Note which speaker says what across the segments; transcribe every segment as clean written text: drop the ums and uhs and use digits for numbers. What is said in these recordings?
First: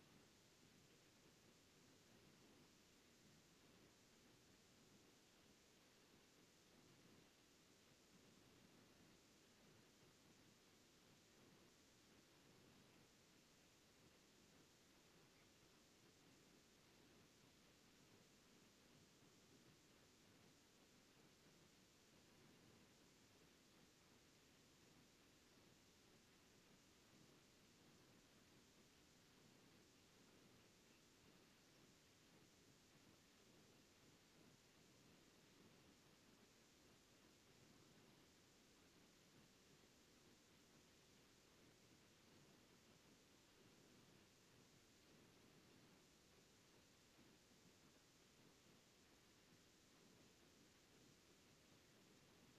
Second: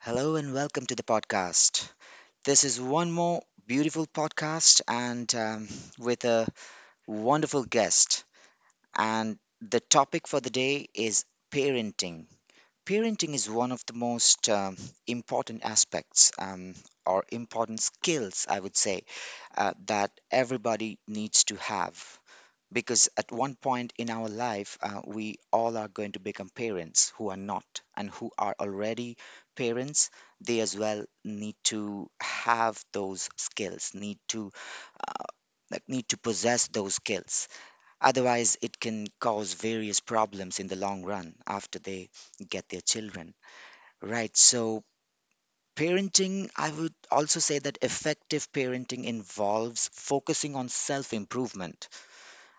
Speaker 1: Hello and welcome to the podcast. This is one more beautiful podcast and with a wonderful guest. And the topic for the day is parenting. Parenting is one of the most important aspects or important skills, I would say, that everybody needs to have. Because at one point in our life, we all are going to become parents who are not and who are already parents. They as well need to have those skills, uh, need to possess those skills. Otherwise, it can cause various problems in the long run after they get their children. Right. So, parenting, I would also say that effective parenting involves focusing on self improvement.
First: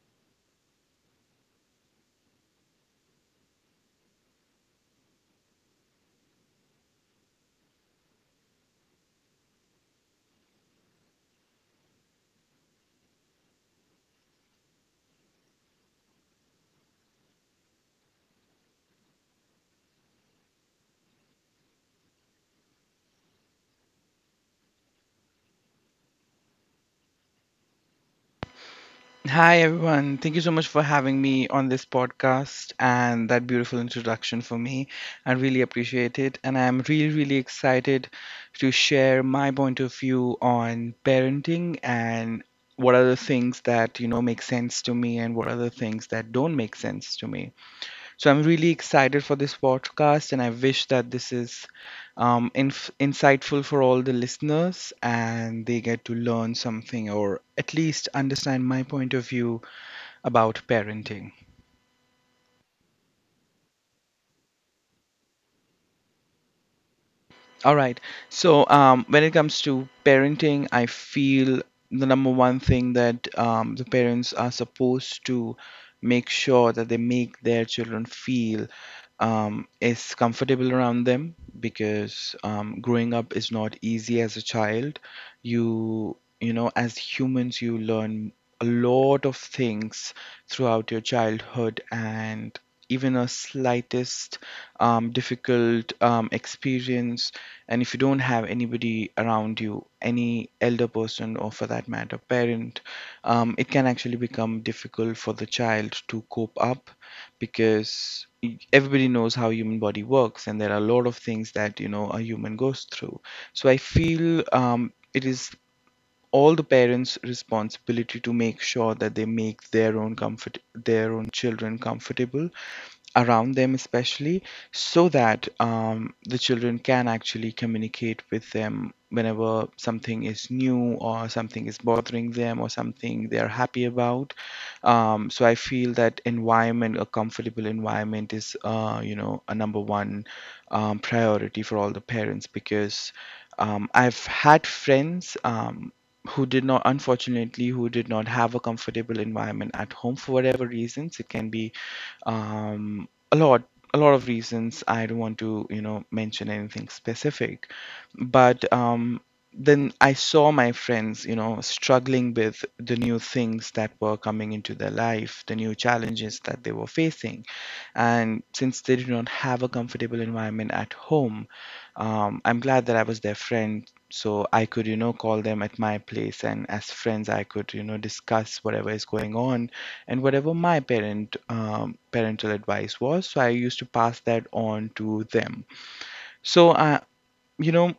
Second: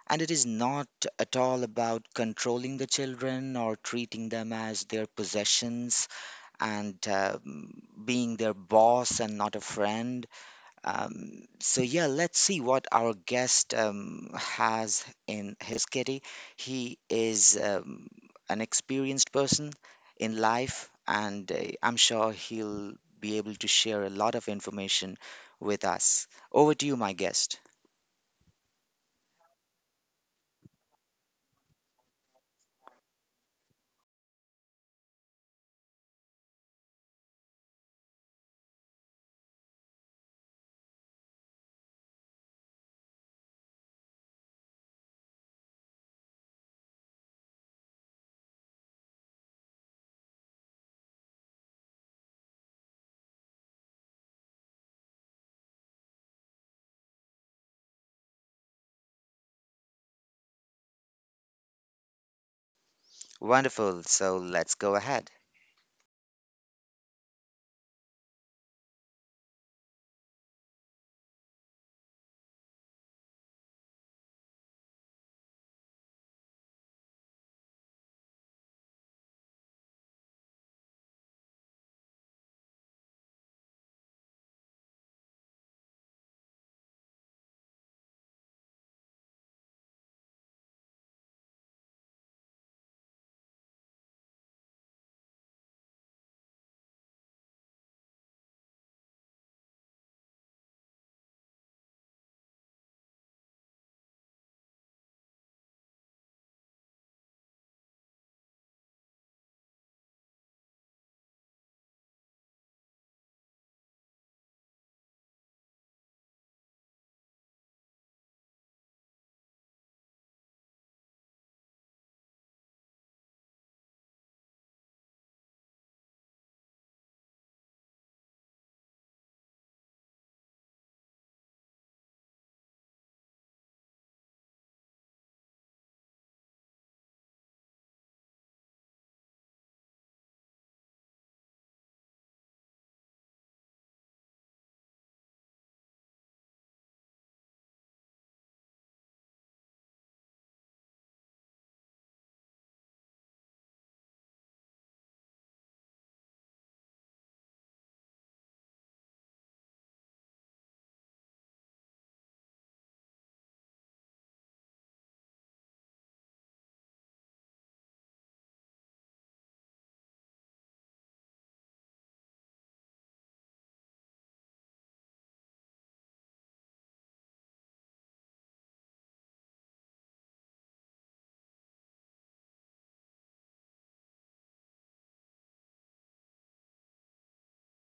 Speaker 1: And it is not at all about controlling the children or treating them as their possessions and being their boss and not a friend. So, yeah, let's see what our guest has in his kitty. He is an experienced person in life, and I'm sure he'll be able to share a lot of information with us. Over to you, my guest.
Speaker 2: Hi, everyone. Thank you so much for having me on this podcast and that beautiful introduction for me. I really appreciate it. And I'm really, really excited to share my point of view on parenting and what are the things that make sense to me and what are the things that don't make sense to me. So I'm really excited for this podcast, and I wish that this is insightful for all the listeners and they get to learn something or at least understand my point of view about parenting.
Speaker 1: Wonderful. So let's go ahead.
Speaker 2: All right. So, when it comes to parenting, I feel the number one thing that the parents are supposed to make sure that they make their children feel is comfortable around them, because growing up is not easy as a child. You know, as humans, you learn a lot of things throughout your childhood, and even a slightest difficult experience, and if you don't have anybody around you, any elder person, or for that matter, parent, it can actually become difficult for the child to cope up, because everybody knows how human body works and there are a lot of things that you know a human goes through. So I feel it is all the parents responsibility to make sure that they make their own children comfortable around them, especially, so that the children can actually communicate with them whenever something is new or something is bothering them or something they are happy about. So I feel that environment, a comfortable environment, is a number one priority for all the parents, because I've had friends who did not unfortunately who did not have a comfortable environment at home for whatever reasons it can be, um, a lot a lot of reasons. I don't want to mention anything specific, but then I saw my friends struggling with the new things that were coming into their life, the new challenges that they were facing. And since they did not have a comfortable environment at home, I'm glad that I was their friend, so I could call them at my place, and as friends I could discuss whatever is going on and whatever my parental advice was, so I used to pass that on to them. So I you know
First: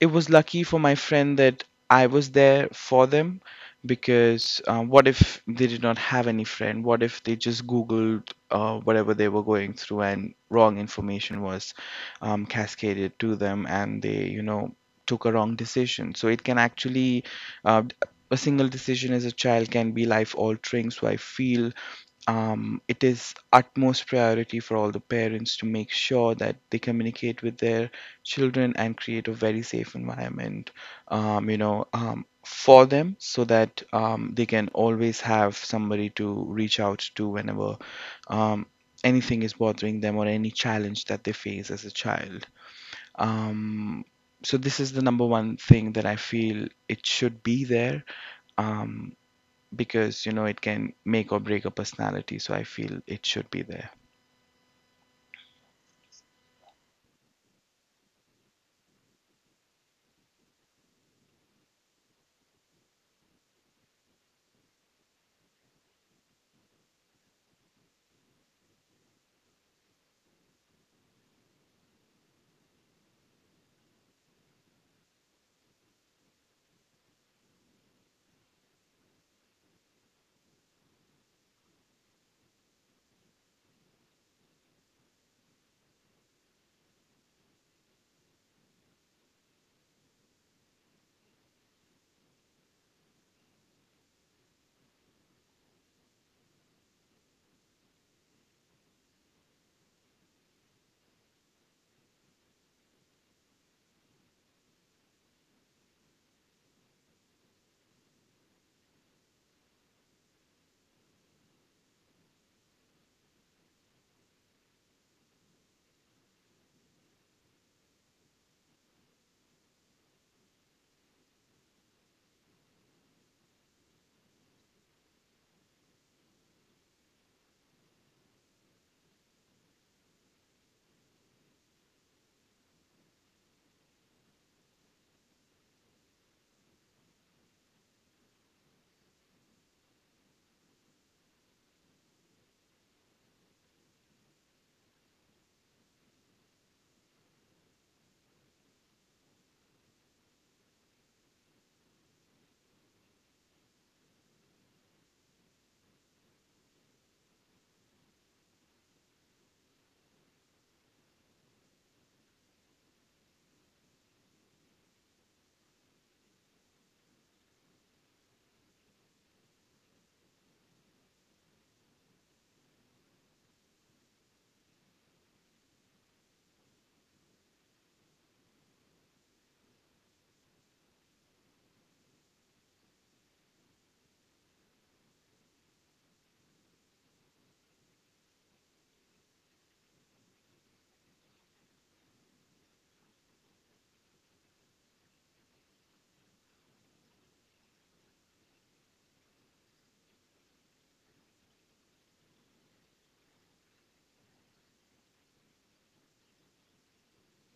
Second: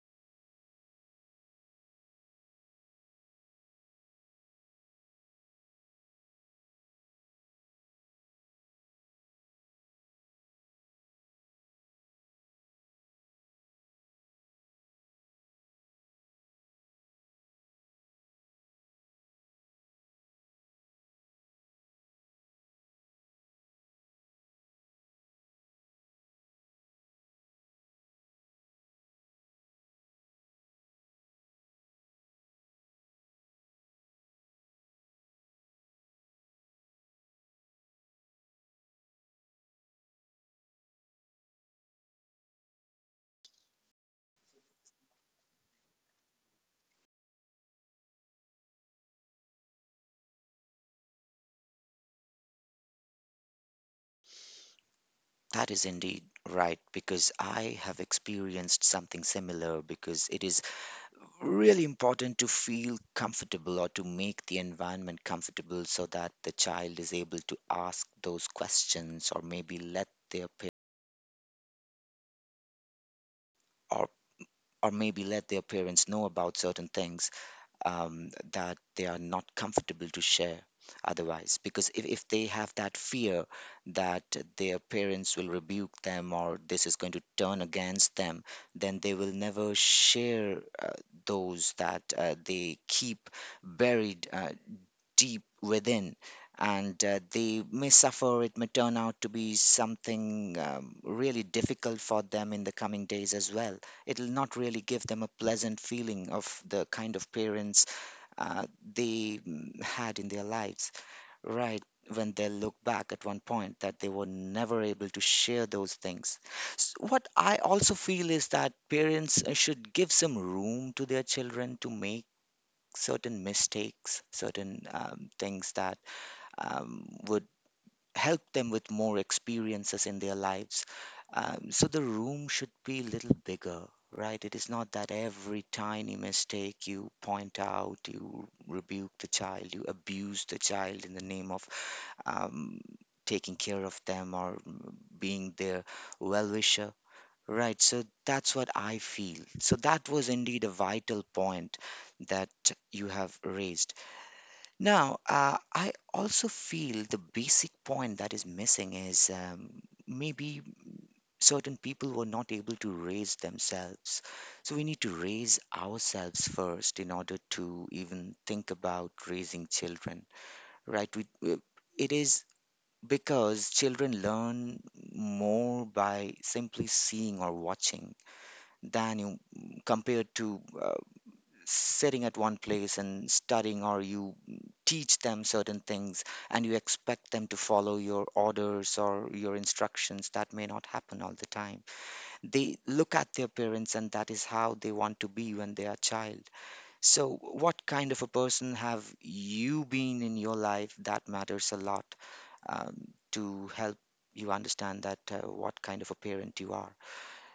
Speaker 2: it was lucky for my friend that I was there for them, because what if they did not have any friend? What if they just googled whatever they were going through and wrong information was cascaded to them, and they took a wrong decision? So it can actually, uh, a single decision as a child can be life altering. So I feel it is utmost priority for all the parents to make sure that they communicate with their children and create a very safe environment, for them, so that they can always have somebody to reach out to whenever um, anything is bothering them or any challenge that they face as a child. Um, so this is the number one thing that I feel it should be there. Um, because it can make or break a personality, so I feel it should be there.
Speaker 1: That is indeed right because I have experienced something similar because it is really important to feel comfortable or to make the environment comfortable so that the child is able to ask those questions or maybe let their pa- or or maybe let their parents know about certain things that they are not comfortable to share otherwise, because if they have that fear that their parents will rebuke them or this is going to turn against them, then they will never share those, that they keep buried deep within. And they may suffer, it may turn out to be something really difficult for them in the coming days as well. It'll not really give them a pleasant feeling of the kind of parents uh, they had in their lives, right, when they look back at one point that they were never able to share those things. What I also feel is that parents should give some room to their children to make certain mistakes, certain things that would help them with more experiences in their lives. So the room should be a little bigger, right? It is not that every tiny mistake you point out, you rebuke the child, you abuse the child in the name of um, taking care of them or being their well wisher. Right, so that's what I feel. So that was indeed a vital point that you have raised. Now, I also feel the basic point that is missing is maybe certain people were not able to raise themselves. So we need to raise ourselves first in order to even think about raising children, right? It is because children learn more by simply seeing or watching than you, compared to sitting at one place and studying, or you teach them certain things and you expect them to follow your orders or your instructions that may not happen all the time. They look at their parents and that is how they want to be when they are child. So what kind of a person have you been in your life, that matters a lot um, to help you understand that what kind of a parent you are.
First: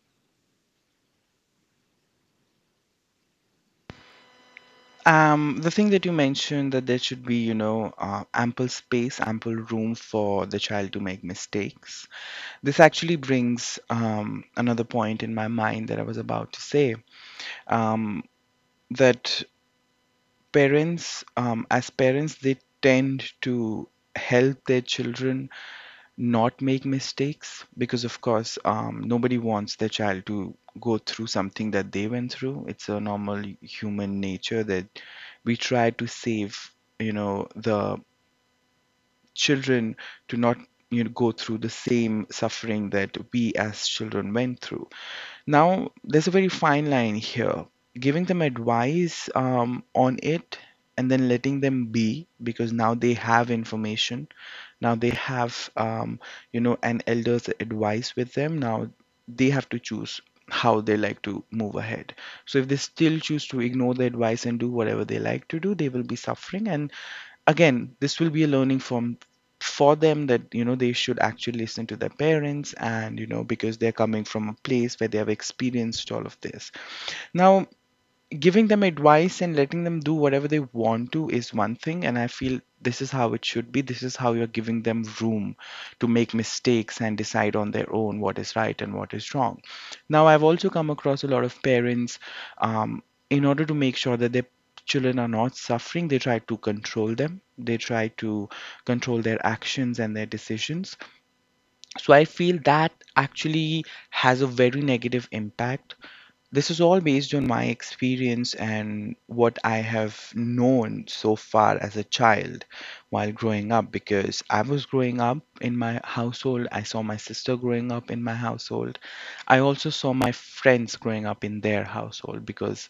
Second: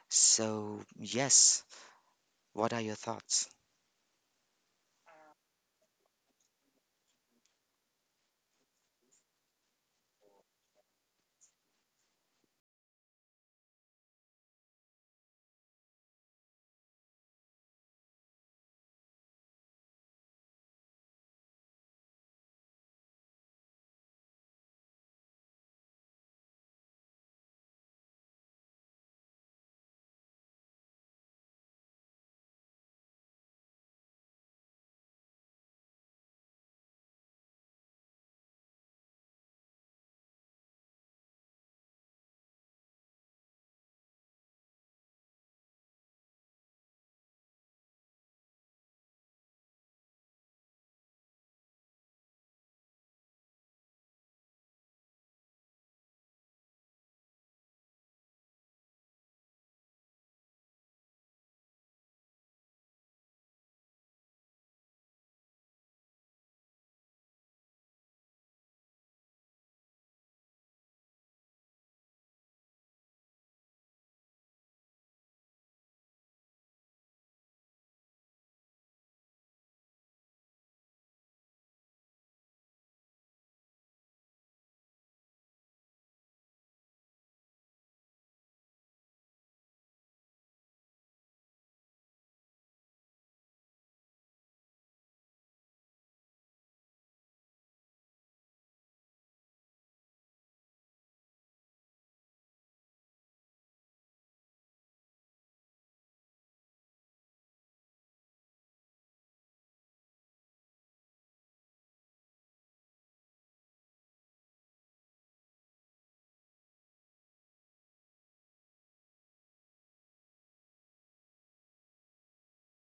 Speaker 1: So yes, what are your thoughts?
Speaker 2: The thing that you mentioned, that there should be ample space, ample room for the child to make mistakes, this actually brings another point in my mind that I was about to say. um that parents as parents, they tend to help their children not make mistakes, because of course nobody wants their child to go through something that they went through. It's a normal human nature that we try to save the children to not go through the same suffering that we as children went through. Now, there's a very fine line here: giving them advice on it, and then letting them be, because now they have information, now they have an elder's advice with them. Now they have to choose how they like to move ahead. So if they still choose to ignore the advice and do whatever they like to do, they will be suffering. And again, this will be a learning from for them, that they should actually listen to their parents, and because they're coming from a place where they have experienced all of this. Now, giving them advice and letting them do whatever they want to is one thing, and I feel this is how it should be. This is how you're giving them room to make mistakes and decide on their own what is right and what is wrong. Now, I've also come across a lot of parents um, in order to make sure that their children are not suffering, they try to control them, they try to control their actions and their decisions. So I feel that actually has a very negative impact. This is all based on my experience and what I have known so far as a child, while growing up, because I was growing up in my household. I saw my sister growing up in my household. I also saw my friends growing up in their household, because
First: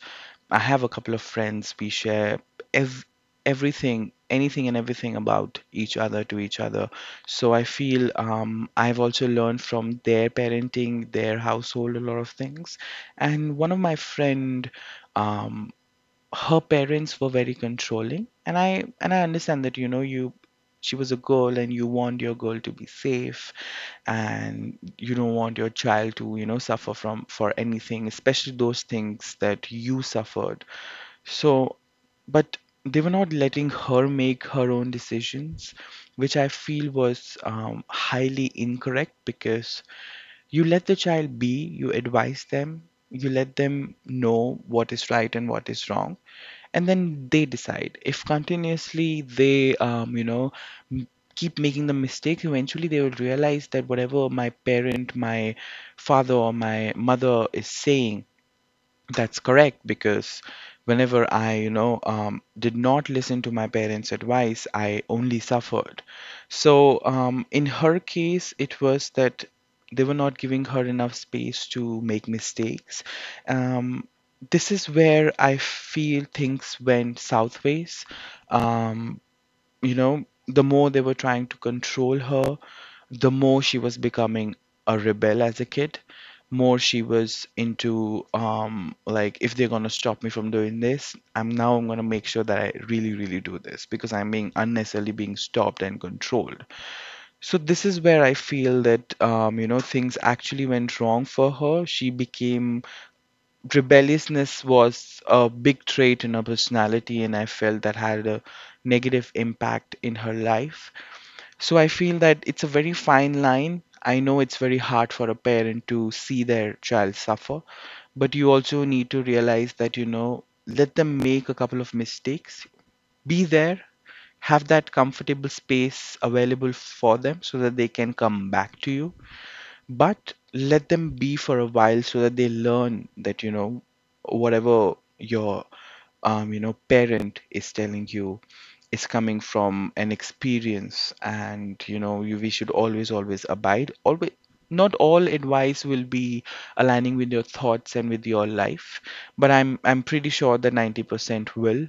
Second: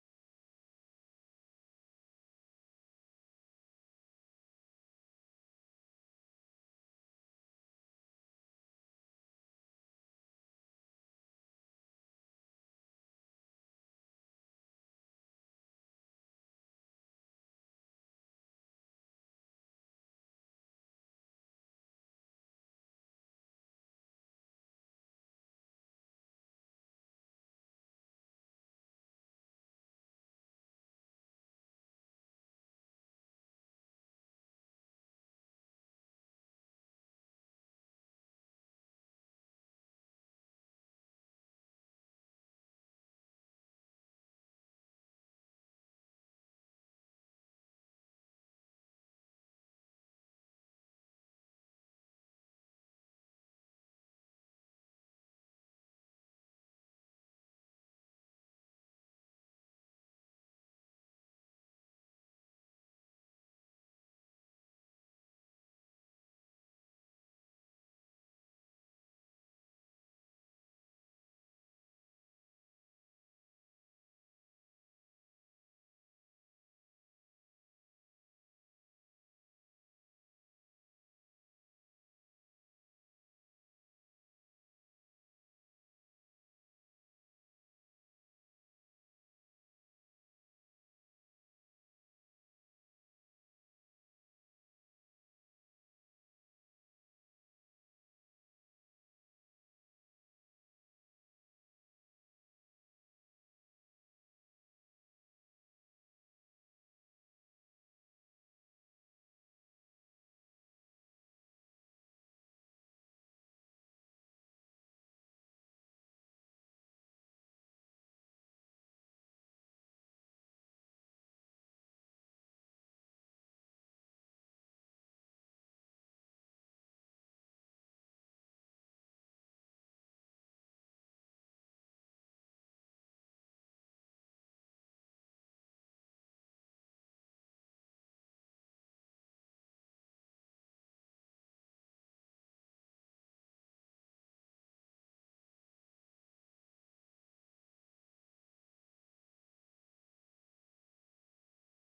Speaker 2: I have a couple of friends. We share ev- everything, anything and everything about each other to each other. So I feel I've also learned from their parenting, their household, a lot of things. And one of my friend, um her parents were very controlling, and I understand that you know you she was a girl and you want your girl to be safe, and you don't want your child to suffer from for anything, especially those things that you suffered. So, but they were not letting her make her own decisions, which I feel was highly incorrect. Because you let the child be, you advise them, you let them know what is right and what is wrong, and then they decide. If continuously theym- keep making the mistakes, eventually they will realize that whatever my parent, my father, or my mother is saying, that's correct, because whenever I did not listen to my parents' advice, I only suffered. So, in her case, it was that they were not giving her enough space to make mistakes. Um, this is where I feel things went southways. You know, the more they were trying to control her, the more she was becoming a rebel as a kid. More she was into, like if they're gonna stop me from doing this, I'm now I'm gonna make sure that I really, really do this, because I'm being unnecessarily being stopped and controlled. So this is where I feel that things actually went wrong for her. She became rebelliousness was a big trait in her personality, and I felt that had a negative impact in her life. So I feel that it's a very fine line. I know it's very hard for a parent to see their child suffer, but you also need to realize that, you know, let them make a couple of mistakes, be there, have that comfortable space available for them so that they can come back to you, but let them be for a while, so that they learn that, you know, whatever your parent is telling you is coming from an experience, and you know you we should always, always abide. Always not all advice will be aligning with your thoughts and with your life, but I'm pretty sure that 90% will,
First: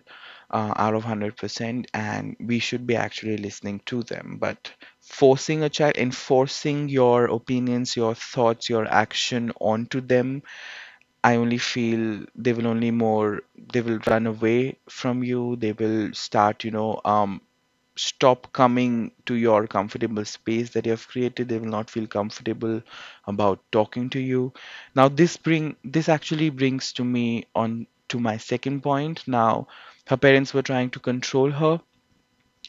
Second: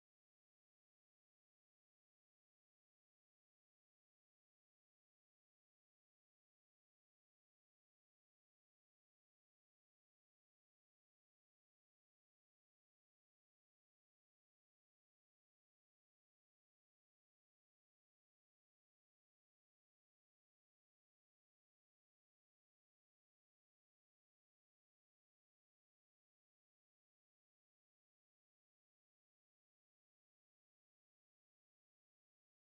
Speaker 2: out of 100%, and we should be actually listening to them. But forcing a child, enforcing your opinions, your thoughts, your action onto them, I only feel they will run away from you, they will start, stop coming to your comfortable space that you have created. They will not feel comfortable about talking to you. Now this actually brings to me on to my second point. Now, her parents were trying to control her.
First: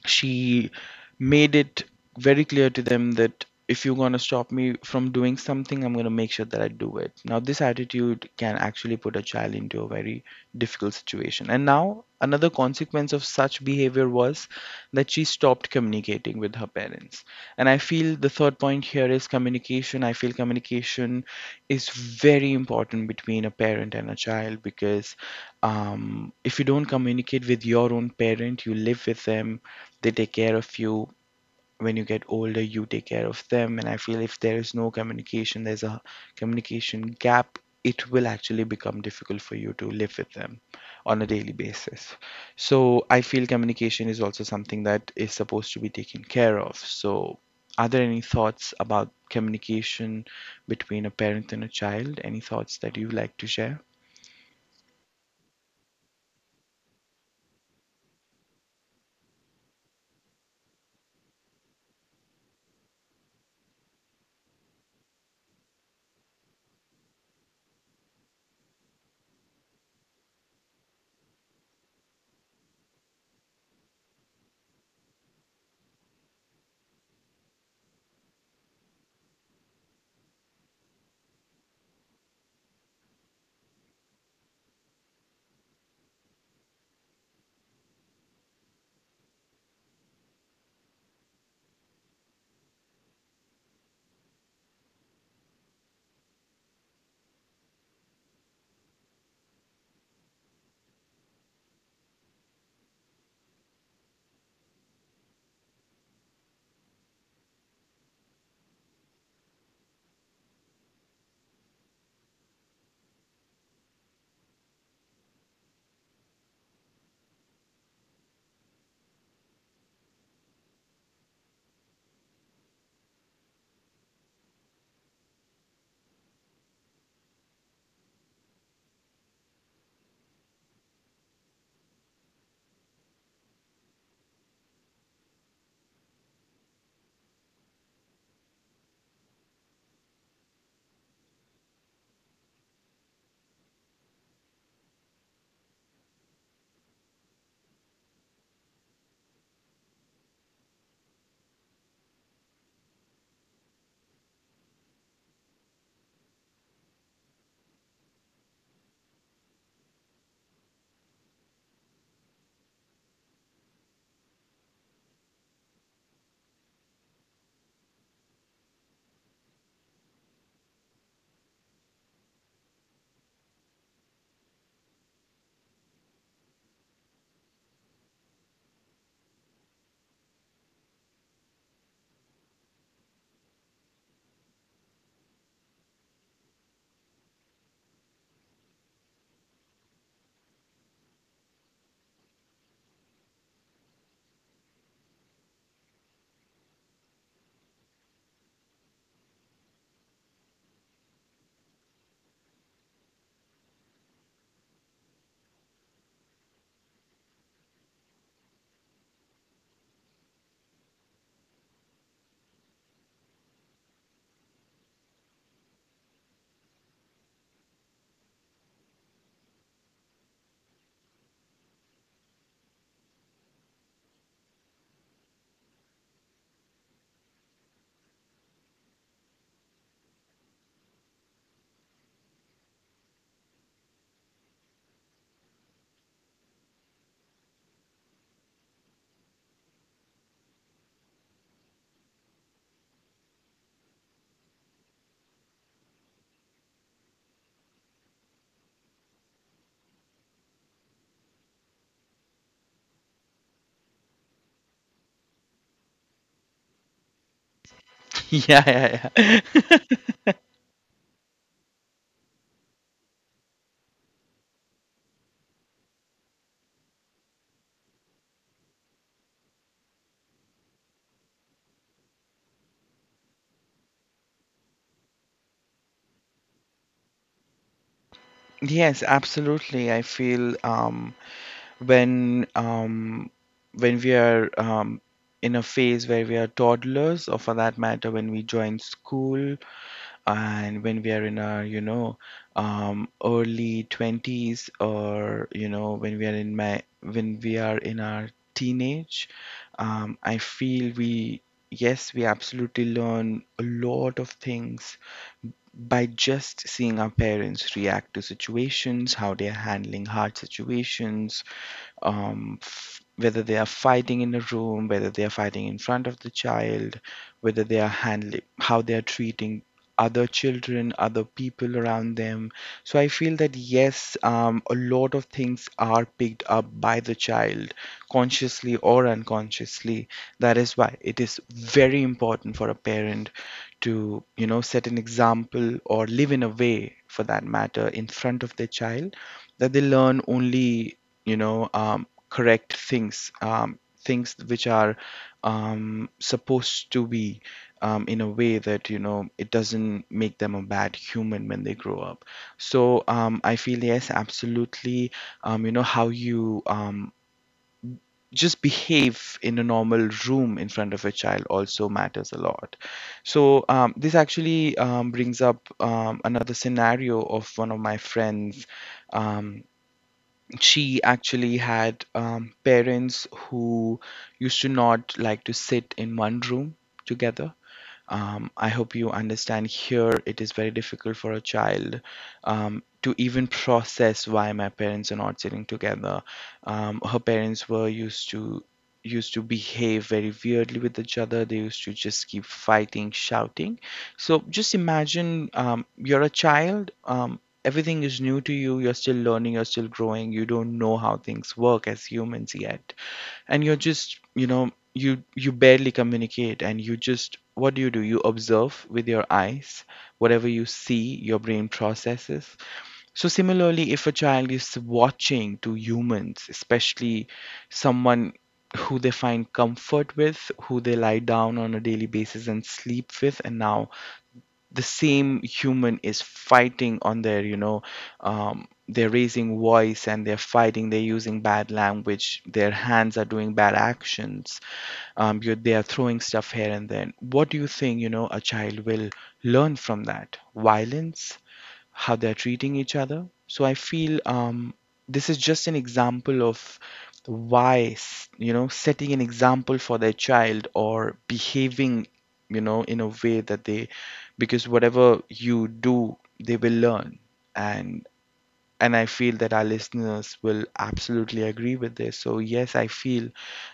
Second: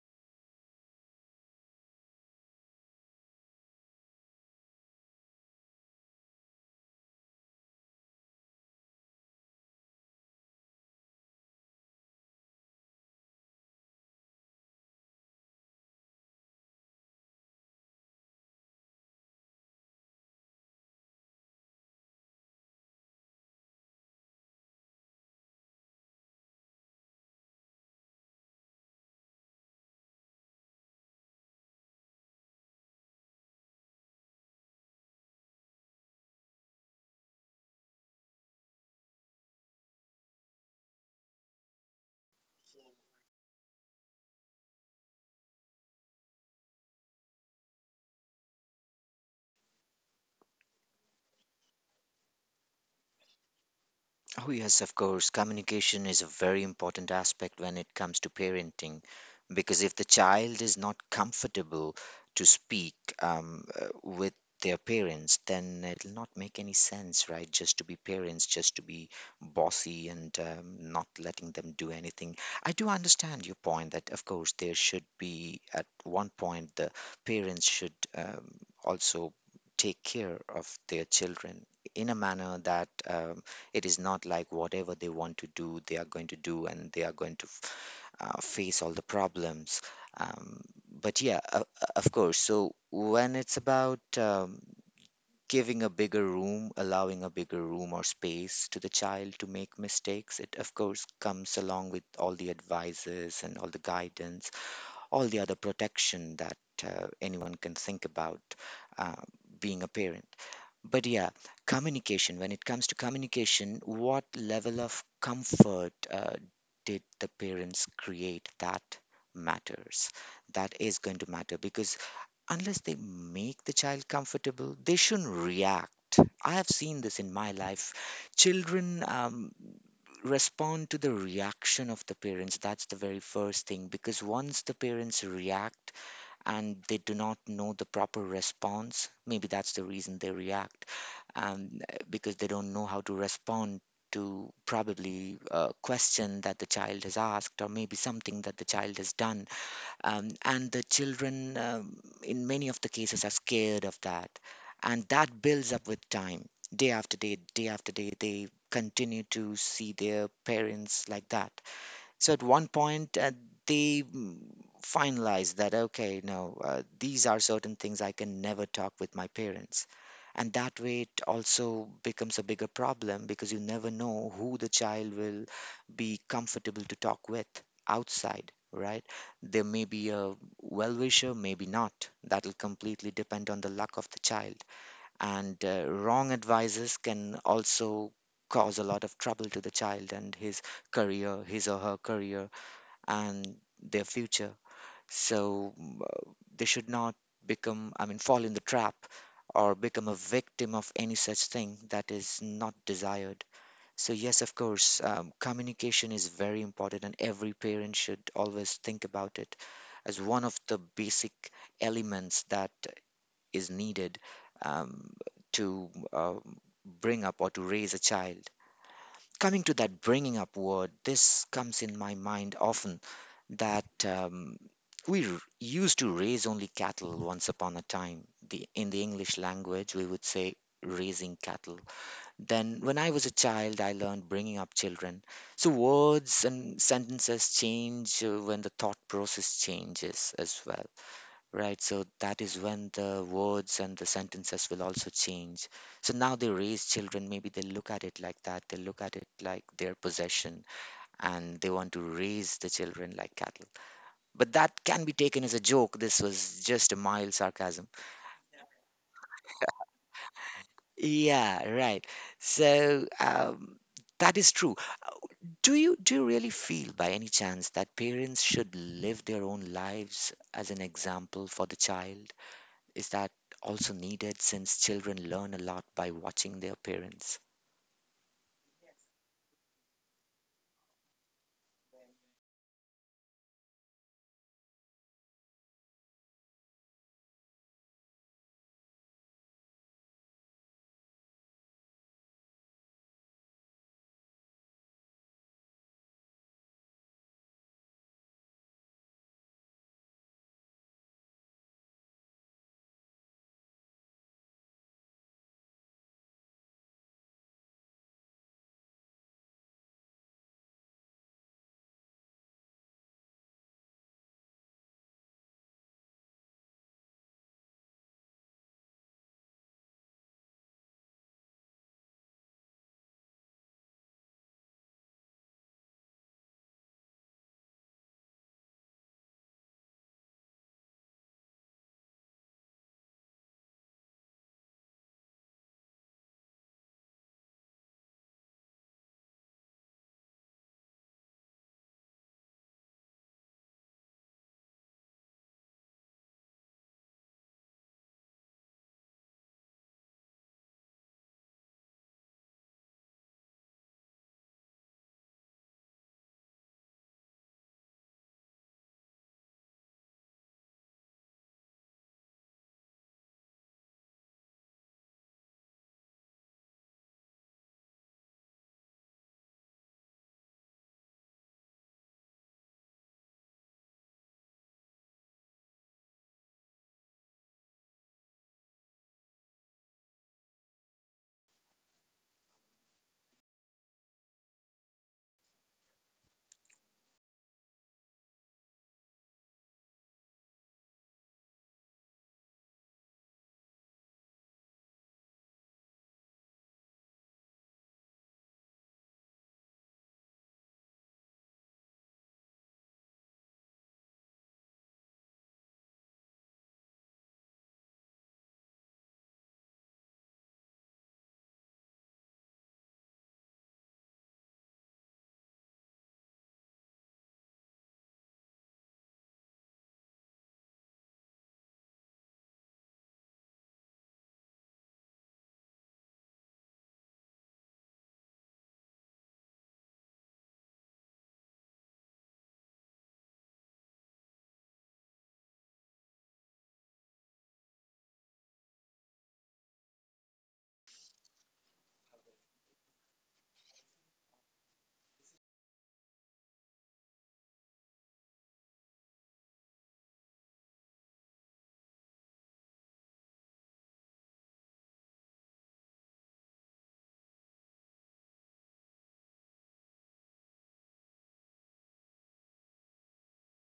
Speaker 2: She made it very clear to them that if you're going to stop me from doing something, I'm going to make sure that I do it. Now, this attitude can actually put a child into a very difficult situation. And now, another consequence of such behavior was that she stopped communicating with her parents. And I feel the third point here is communication. I feel communication is very important between a parent and a child because if you don't communicate with your own parent, you live with them, they take care of you, when you get older you take care of them. And I feel if there is no communication, there's a communication gap, it will actually become difficult for you to live with them on a daily basis. So I feel communication is also something that is supposed to be taken care of. So are there any thoughts about communication between a parent and a child, any thoughts that you would like to share?
Speaker 1: Oh, yes, of course. Communication is a very important aspect when it comes to parenting, because if the child is not comfortable to speak with their parents, then it'll not make any sense, right? Just to be parents, just to be bossy and not letting them do anything. I do understand your point that, of course, there should be, at one point, the parents should also take care of their children in a manner that. It is not like whatever they want to do, they are going to do, and they are going to face all the problems. Um, but yeah, of course. So when it's about giving a bigger room, allowing a bigger room or space to the child to make mistakes, it of course comes along with all the advices and all the guidance, all the other protection that anyone can think about uh, being a parent. But yeah, communication. When it comes to communication, what level of comfort did the parents create? That matters. That is going to matter because unless they make the child comfortable, they shouldn't react. I have seen this in my life. Children respond to the reaction of the parents. That's the very first thing, because once the parents react and they do not know the proper response, maybe that's the reason they react, um, because they don't know how to respond to probably a question that the child has asked or maybe something that the child has done. And the children, in many of the cases, are scared of that. And that builds up with time. Day after day, they continue to see their parents like that. So at one point, they finalized that, okay, no, these are certain things I can never talk with my parents. And that way, it also becomes a bigger problem because you never know who the child will be comfortable to talk with outside, right? There may be a well wisher, maybe not. That'll completely depend on the luck of the child. And wrong advices can also cause a lot of trouble to the child and his or her career and their future. So they should not become, I mean, fall in the trap or become a victim of any such thing that is not desired. So yes, of course, communication is very important and every parent should always think about it as one of the basic elements that is needed um, to bring up or to raise a child. Coming to that bringing up word, this comes in my mind often that we used to raise only cattle once upon a time. In the English language, we would say raising cattle. Then, when I was a child, I learned bringing up children. So, words and sentences change when the thought process changes as well. Right, so that is when the words and the sentences will also change. So now they raise children, maybe they look at it like that. They look at it like their possession and they want to raise the children like cattle. But that can be taken as a joke. This was just a mild sarcasm.
Speaker 2: Yeah, yeah, yeah.
Speaker 1: Yeah, right. So that is true. Do you really feel by any chance that parents should live their own lives as an example for the child? Is that also needed since children learn a lot by watching their parents?
Speaker 2: Yes, absolutely. I feel when um, when we are in a phase where we are toddlers, or for that matter, when we join school and when we are in our, you know, early 20s, or you know, when we are in our teenage. I feel, we yes, we absolutely learn a lot of things by just seeing our parents react to situations, how they are handling hard situations, whether they are fighting in a room, whether they are fighting in front of the child, whether they are handling how they are treating other children, other people around them. So I feel that yes, a lot of things are picked up by the child, consciously or unconsciously. That is why it is very important for a parent to, you know, set an example or live in a way, for that matter, in front of their child, that they learn only, you know, correct things, things which are supposed to be in a way that, you know, it doesn't make them a bad human when they grow up. So I feel, yes, absolutely, you know, how you just behave in a normal room in front of a child also matters a lot. So this actually brings up another scenario of one of my friends. um, she actually had parents who used to not like to sit in one room together. I hope you understand, here it is very difficult for a child to even process why my parents are not sitting together. Her parents were used to used to behave very weirdly with each other. They used to just keep fighting, shouting. So just imagine, you're a child. Everything is new to you. You're still learning, you're still growing. You don't know how things work as humans yet. And you're just, you know, you barely communicate and you just, what do? You observe with your eyes. Whatever you see, your brain processes. So similarly, if a child is watching to humans, especially someone who they find comfort with, who they lie down on a daily basis and sleep with, and now the same human is fighting on their, you know, they're raising voice and they're fighting, they're using bad language, their hands are doing bad actions, you, they are throwing stuff here and then what do you think, you know, a child will learn from that violence, how they're treating each other? So I feel this is just an example of why you know, setting an example for their child, or behaving, you know, in a way that they, because whatever you do, they will learn. And and I feel that our listeners will absolutely agree with this. So yes, I feel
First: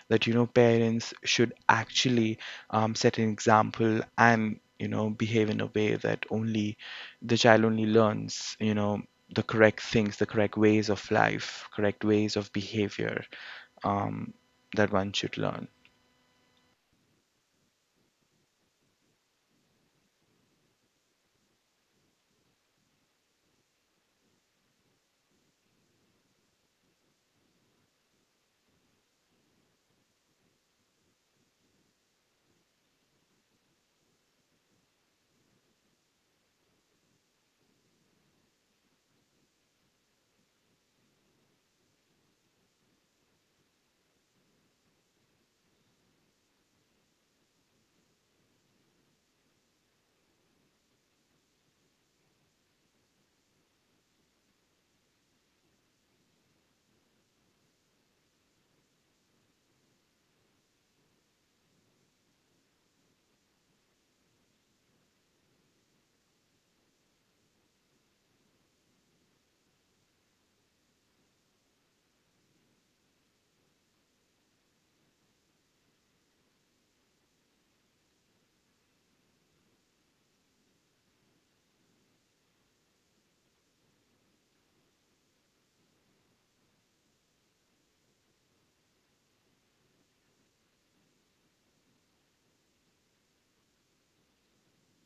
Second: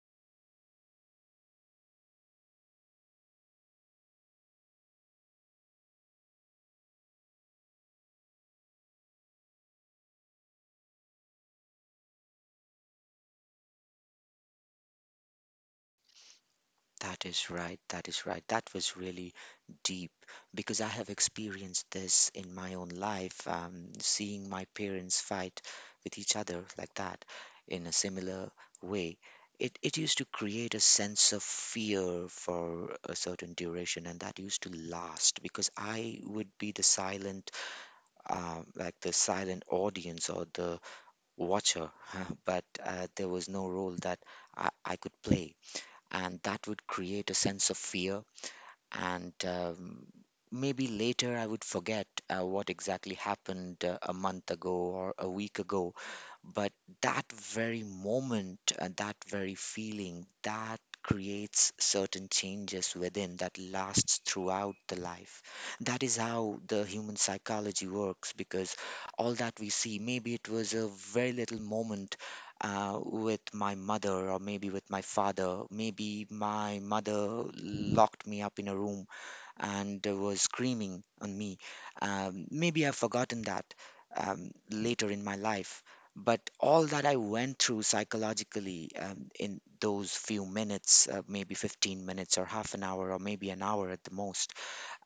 Speaker 2: that, you know, parents should actually set an example and, you know, behave in a way that only the child only learns, you know, the correct things, the correct ways of life, correct ways of behavior, um, that one should learn.
Speaker 1: That is right. That is right. That was really deep because I have experienced this in my own life, seeing my parents fight with each other like that in a similar way. It used to create a sense of fear for a certain duration, and that used to last because I would be like the silent audience or the watcher, but there was no role that I could play. And that would create a sense of fear and maybe later I would forget what exactly happened a month ago or a week ago, but that very moment, that very feeling, that creates certain changes within that lasts throughout the life. That is how the human psychology works, because all that we see, maybe it was a very little moment with my mother or maybe with my father. Maybe my mother locked me up in a room and was screaming on me. Maybe I've forgotten that later in my life. But all that I went through psychologically in those few minutes, maybe 15 minutes or half an hour or maybe an hour at the most,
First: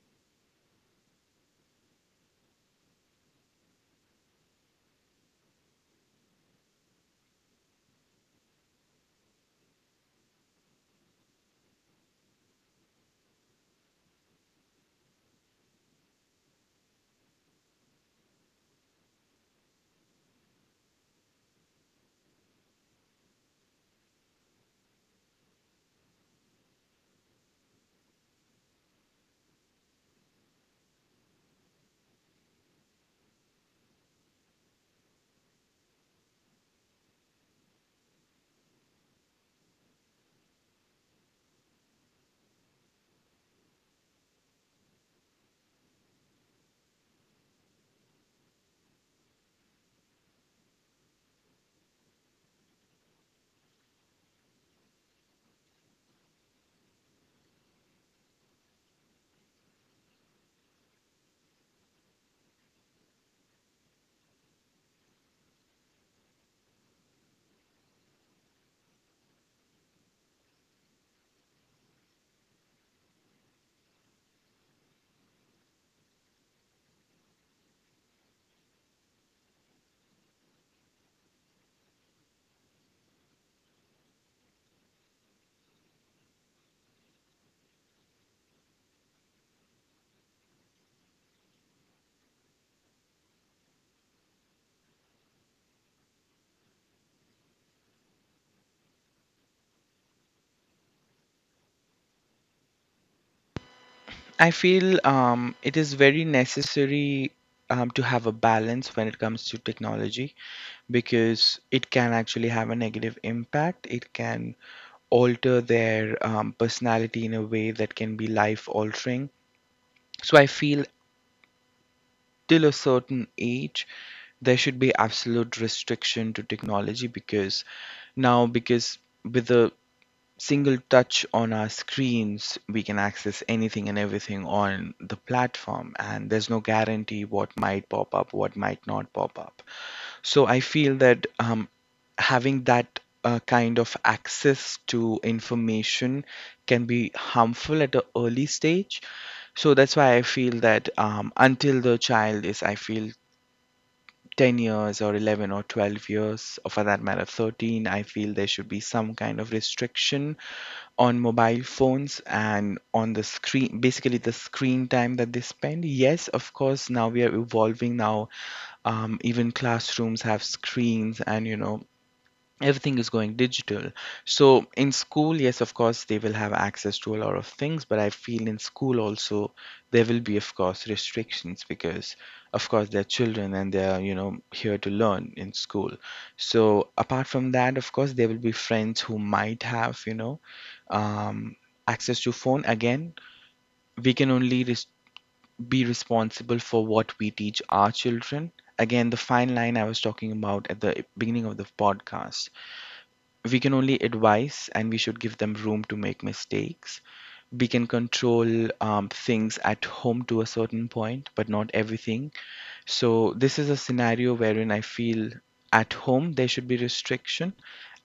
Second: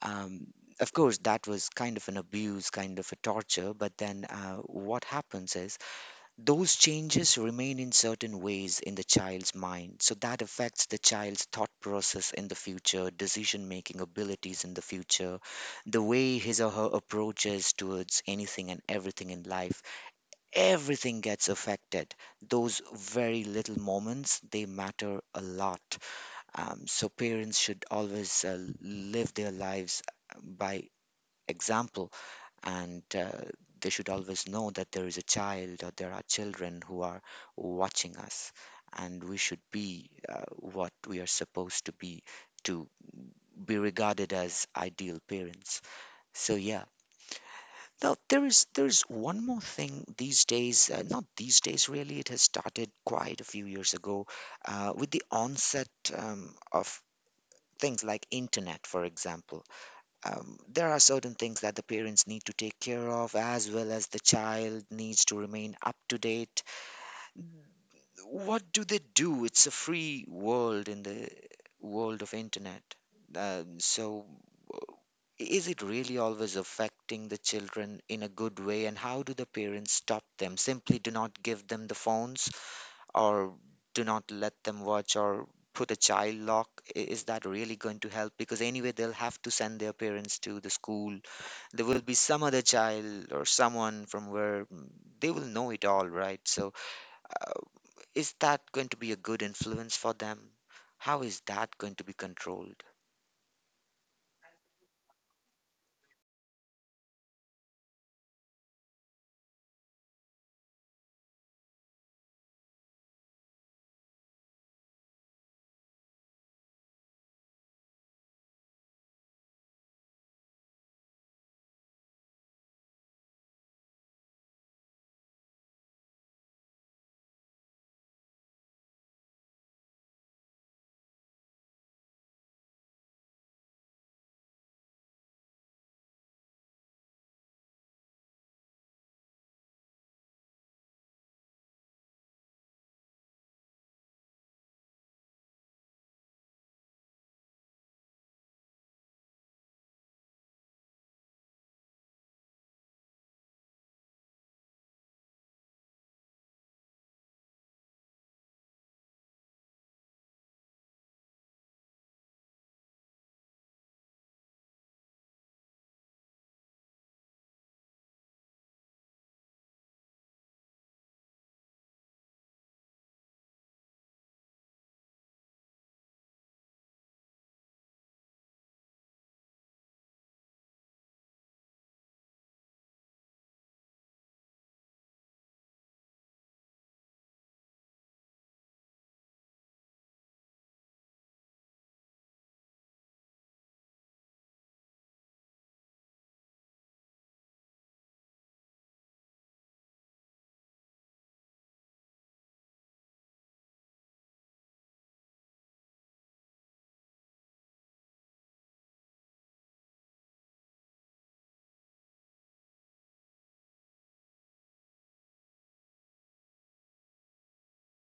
Speaker 1: um, of course, that was kind of an abuse, kind of a torture. But then what happens is those changes remain in certain ways in the child's mind, so that affects the child's thought process in the future, decision making abilities in the future, the way his or her approach is towards anything and everything in life. Everything gets affected. Those very little moments, they matter a lot. So parents should always live their lives by example, and they should always know that there is a child or there are children who are watching us, and we should be what we are supposed to be, to be regarded as ideal parents. So yeah, now there is one more thing these days, not these days really, it has started quite a few years ago with the onset of things like internet, for example. There are certain things that the parents need to take care of, as well as the child needs to remain up to date. What do they do? It's a free world in the world of internet. So uh, is it really always affecting the children in a good way, and how do the parents stop them? Simply do not give them the phones, or do not let them watch, or put a child lock? Is that really going to help, because anyway they'll have to send their parents to the school, there will be some other child or someone from where they will know it all, right? So, uh, is that going to be a good influence for them? How is that going to be controlled?
Speaker 2: I feel it is very necessary to have a balance when it comes to technology, because it can actually have a negative impact. It can alter their personality in a way that can be life altering. So I feel till a certain age, there should be absolute restriction to technology, because now, because with the single touch on our screens, we can access anything and everything on the platform, and there's no guarantee what might pop up, what might not pop up. So I feel that having that kind of access to information can be harmful at an early stage. So that's why I feel that until the child is, I feel, 10 years or 11 or 12 years, or for that matter, 13, I feel there should be some kind of restriction on mobile phones and on the screen, basically the screen time that they spend. Yes, of course, now we are evolving. Now, even classrooms have screens, and, you know, everything is going digital. So in school, yes, of course, they will have access to a lot of things, but I feel in school also there will be, of course, restrictions because, of course, they're children and they're, you know, here to learn in school. So apart from that, of course, there will be friends who might have, you know, um, access to phone. Again, we can only be responsible for what we teach our children. Again, the fine line I was talking about at the beginning of the podcast, we can only advise and we should give them room to make mistakes. We can control things at home to a certain point, but not everything. So this is a scenario wherein I feel at home there should be restriction,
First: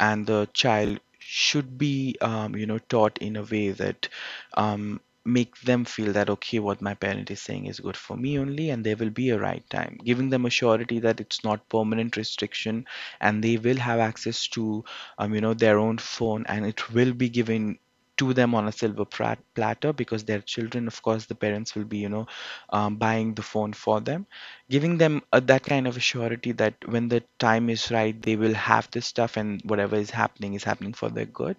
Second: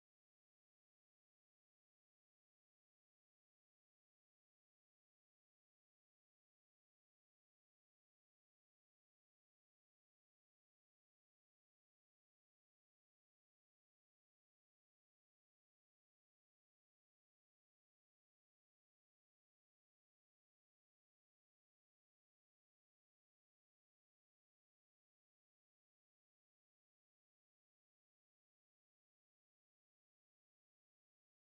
Speaker 2: and the child should be, you know, taught in a way that make them feel that, okay, what my parent is saying is good for me only, and there will be a right time, giving them a surety that it's not permanent restriction, and they will have access to, you know, their own phone, and it will be given to them on a silver platter, because their children, of course the parents will be, you know, buying the phone for them, giving them that kind of a surety that when the time is right they will have this stuff and whatever is happening for their good.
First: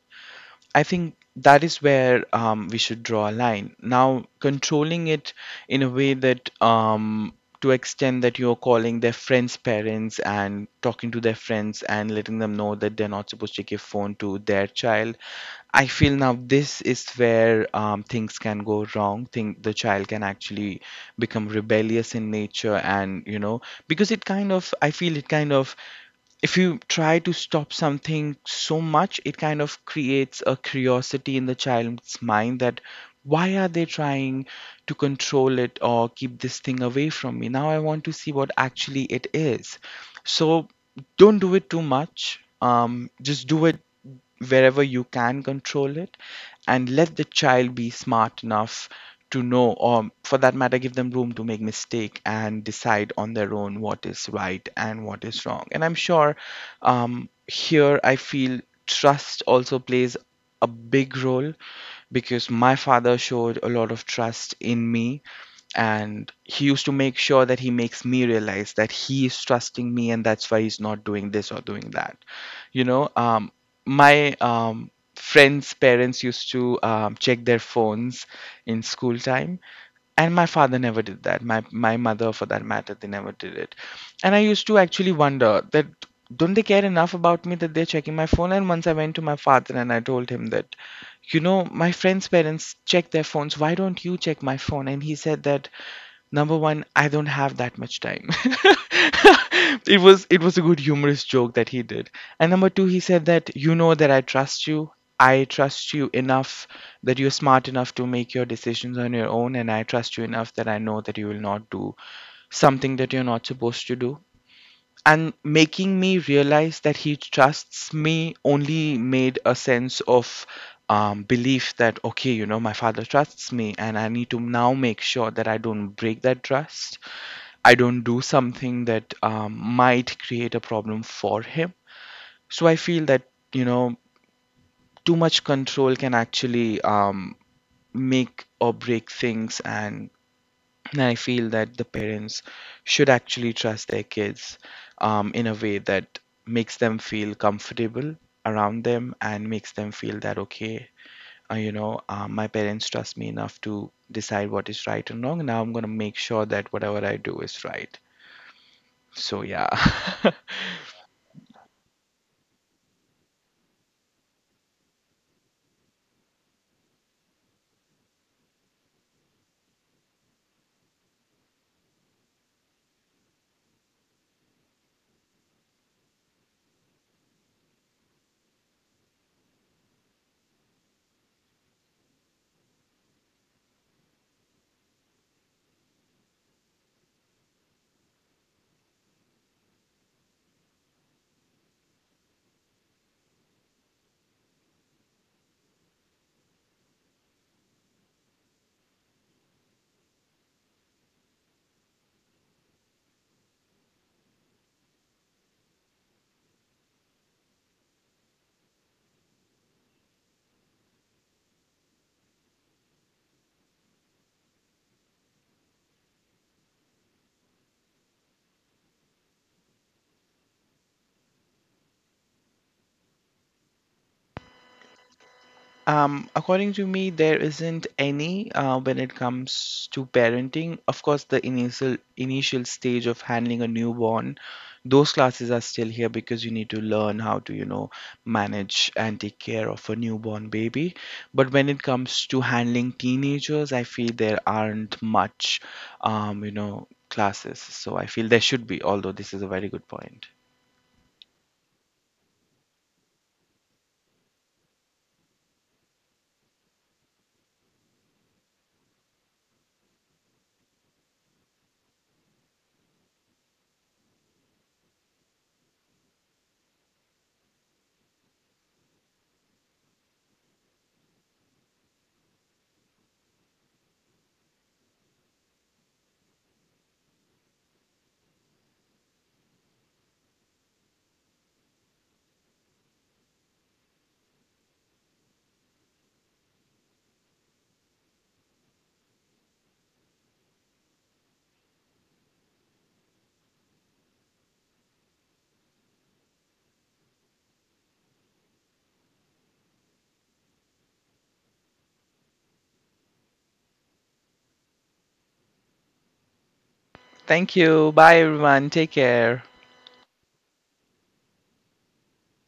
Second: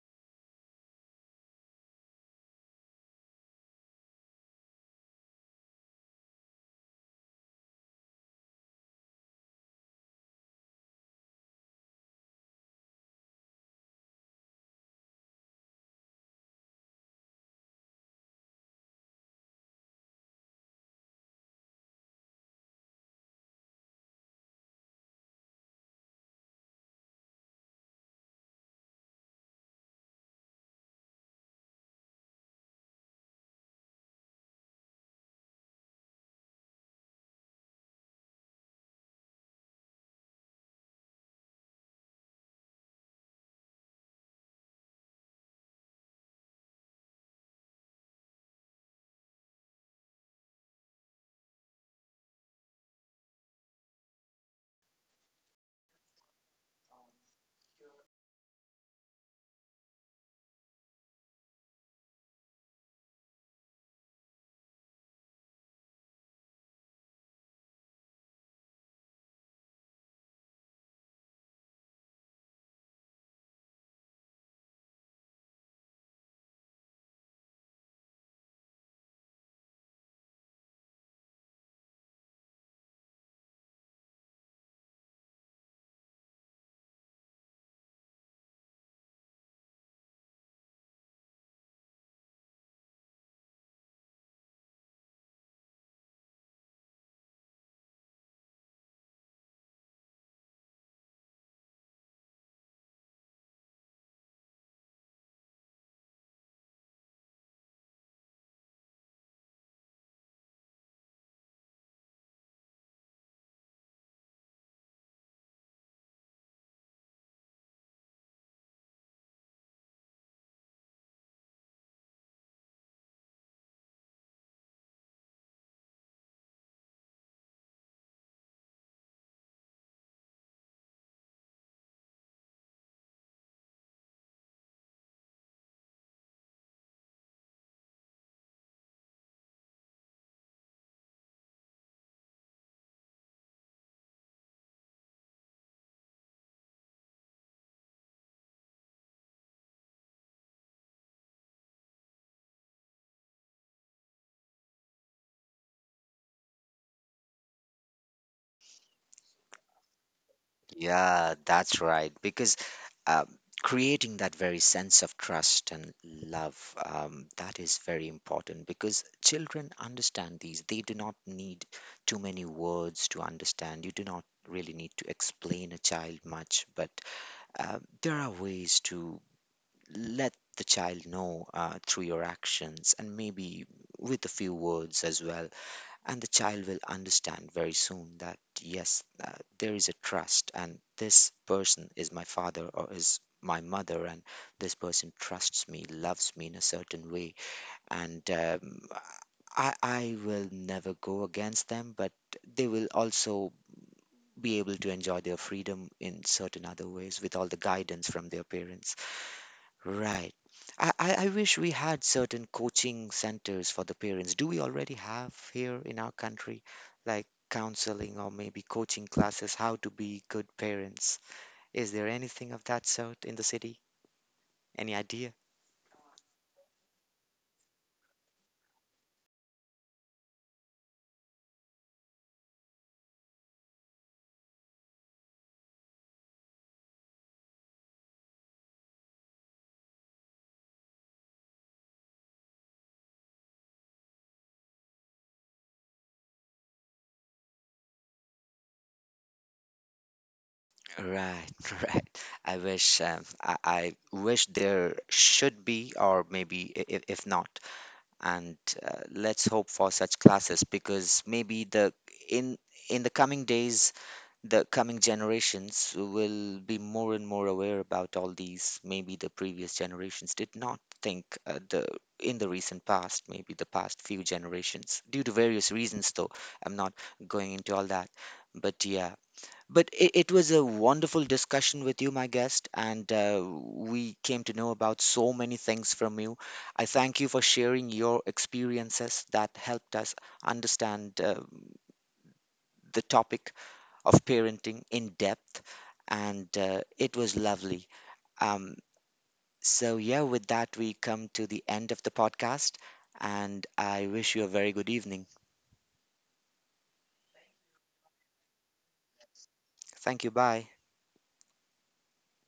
Speaker 2: I think that is where we should draw a line. Now, controlling it in a way that, to extend that you're calling their friends' parents and talking to their friends and letting them know that they're not supposed to give phone to their child, I feel now this is where things can go wrong. Think the child can actually become rebellious in nature, and, you know, because it kind of, I feel it kind of, if you try to stop something so much, it kind of creates a curiosity in the child's mind that why are they trying to control it or keep this thing away from me? Now I want to see what actually it is. So don't do it too much. Just do it wherever you can control it, and let the child be smart enough to know, or for that matter, give them room to make mistake and decide on their own what is right and what is wrong. And I'm sure, here I feel trust also plays a big role, because my father showed a lot of trust in me and he used to make sure that he makes me realize that he is trusting me and that's why he's not doing this or doing that. You know, my friends parents used to check their phones in school time, and my father never did that. My mother, for that matter, they never did it. And I used to actually wonder that don't they care enough about me that they're checking my phone. And once I went to my father and I told him that, you know, my friends parents check their phones, why don't you check my phone? And he said that, number one, I don't have that much time. It was a good humorous joke that he did. And number two, he said that, you know, that I trust you. I trust you enough that you're smart enough to make your decisions on your own, and I trust you enough that I know that you will not do something that you're not supposed to do. And making me realize that he trusts me only made a sense of belief that, okay, you know, my father trusts me and I need to now make sure that I don't break that trust. I don't do something that might create a problem for him. So I feel that, you know, too much control can actually make or break things. And I feel that the parents should actually trust their kids in a way that makes them feel comfortable around them and makes them feel that, okay, you know, my parents trust me enough to decide what is right and wrong. Now I'm going to make sure that whatever I do is right. So, yeah.
Speaker 1: Yeah, that's right. Because um, creating that very sense of trust and love, that is very important because children understand these. They do not need too many words to understand. You do not really need to explain a child much, but there are ways to let the child know through your actions and maybe with a few words as well, and the child will understand very soon that yes, there is a trust and this person is my father or is my mother, and this person trusts me, loves me in a certain way, and I will never go against them, but they will also be able to enjoy their freedom in certain other ways with all the guidance from their parents. Right. I wish we had certain coaching centers for the parents. Do we already have here in our country, like counseling or maybe coaching classes, how to be good parents? Is there anything of that sort in the city? Any idea?
Speaker 2: According to me, there isn't any, when it comes to parenting. Of course, the initial stage of handling a newborn, those classes are still here because you need to learn how to, you know, manage and take care of a newborn baby. But when it comes to handling teenagers, I feel there aren't much, you know, classes. So I feel there should be, although this is a very good point.
Speaker 1: Right, right. I wish there should be, or maybe if, not, and let's hope for such classes, because maybe the in in the coming days the coming generations will be more and more aware about all these. Maybe the previous generations did not think, the in the recent past, maybe the past few generations, due to various reasons. Though I'm not going into all that, but yeah. But it was a wonderful discussion with you, my guest, and we came to know about so many things from you. I thank you for sharing your experiences that helped us understand the topic of parenting in depth, and it was lovely. Um, so, yeah, with that, we come to the end of the podcast, and I wish you a very good evening.
Speaker 2: Thank you. Bye, everyone. Take care.
Speaker 1: Thank you. Bye.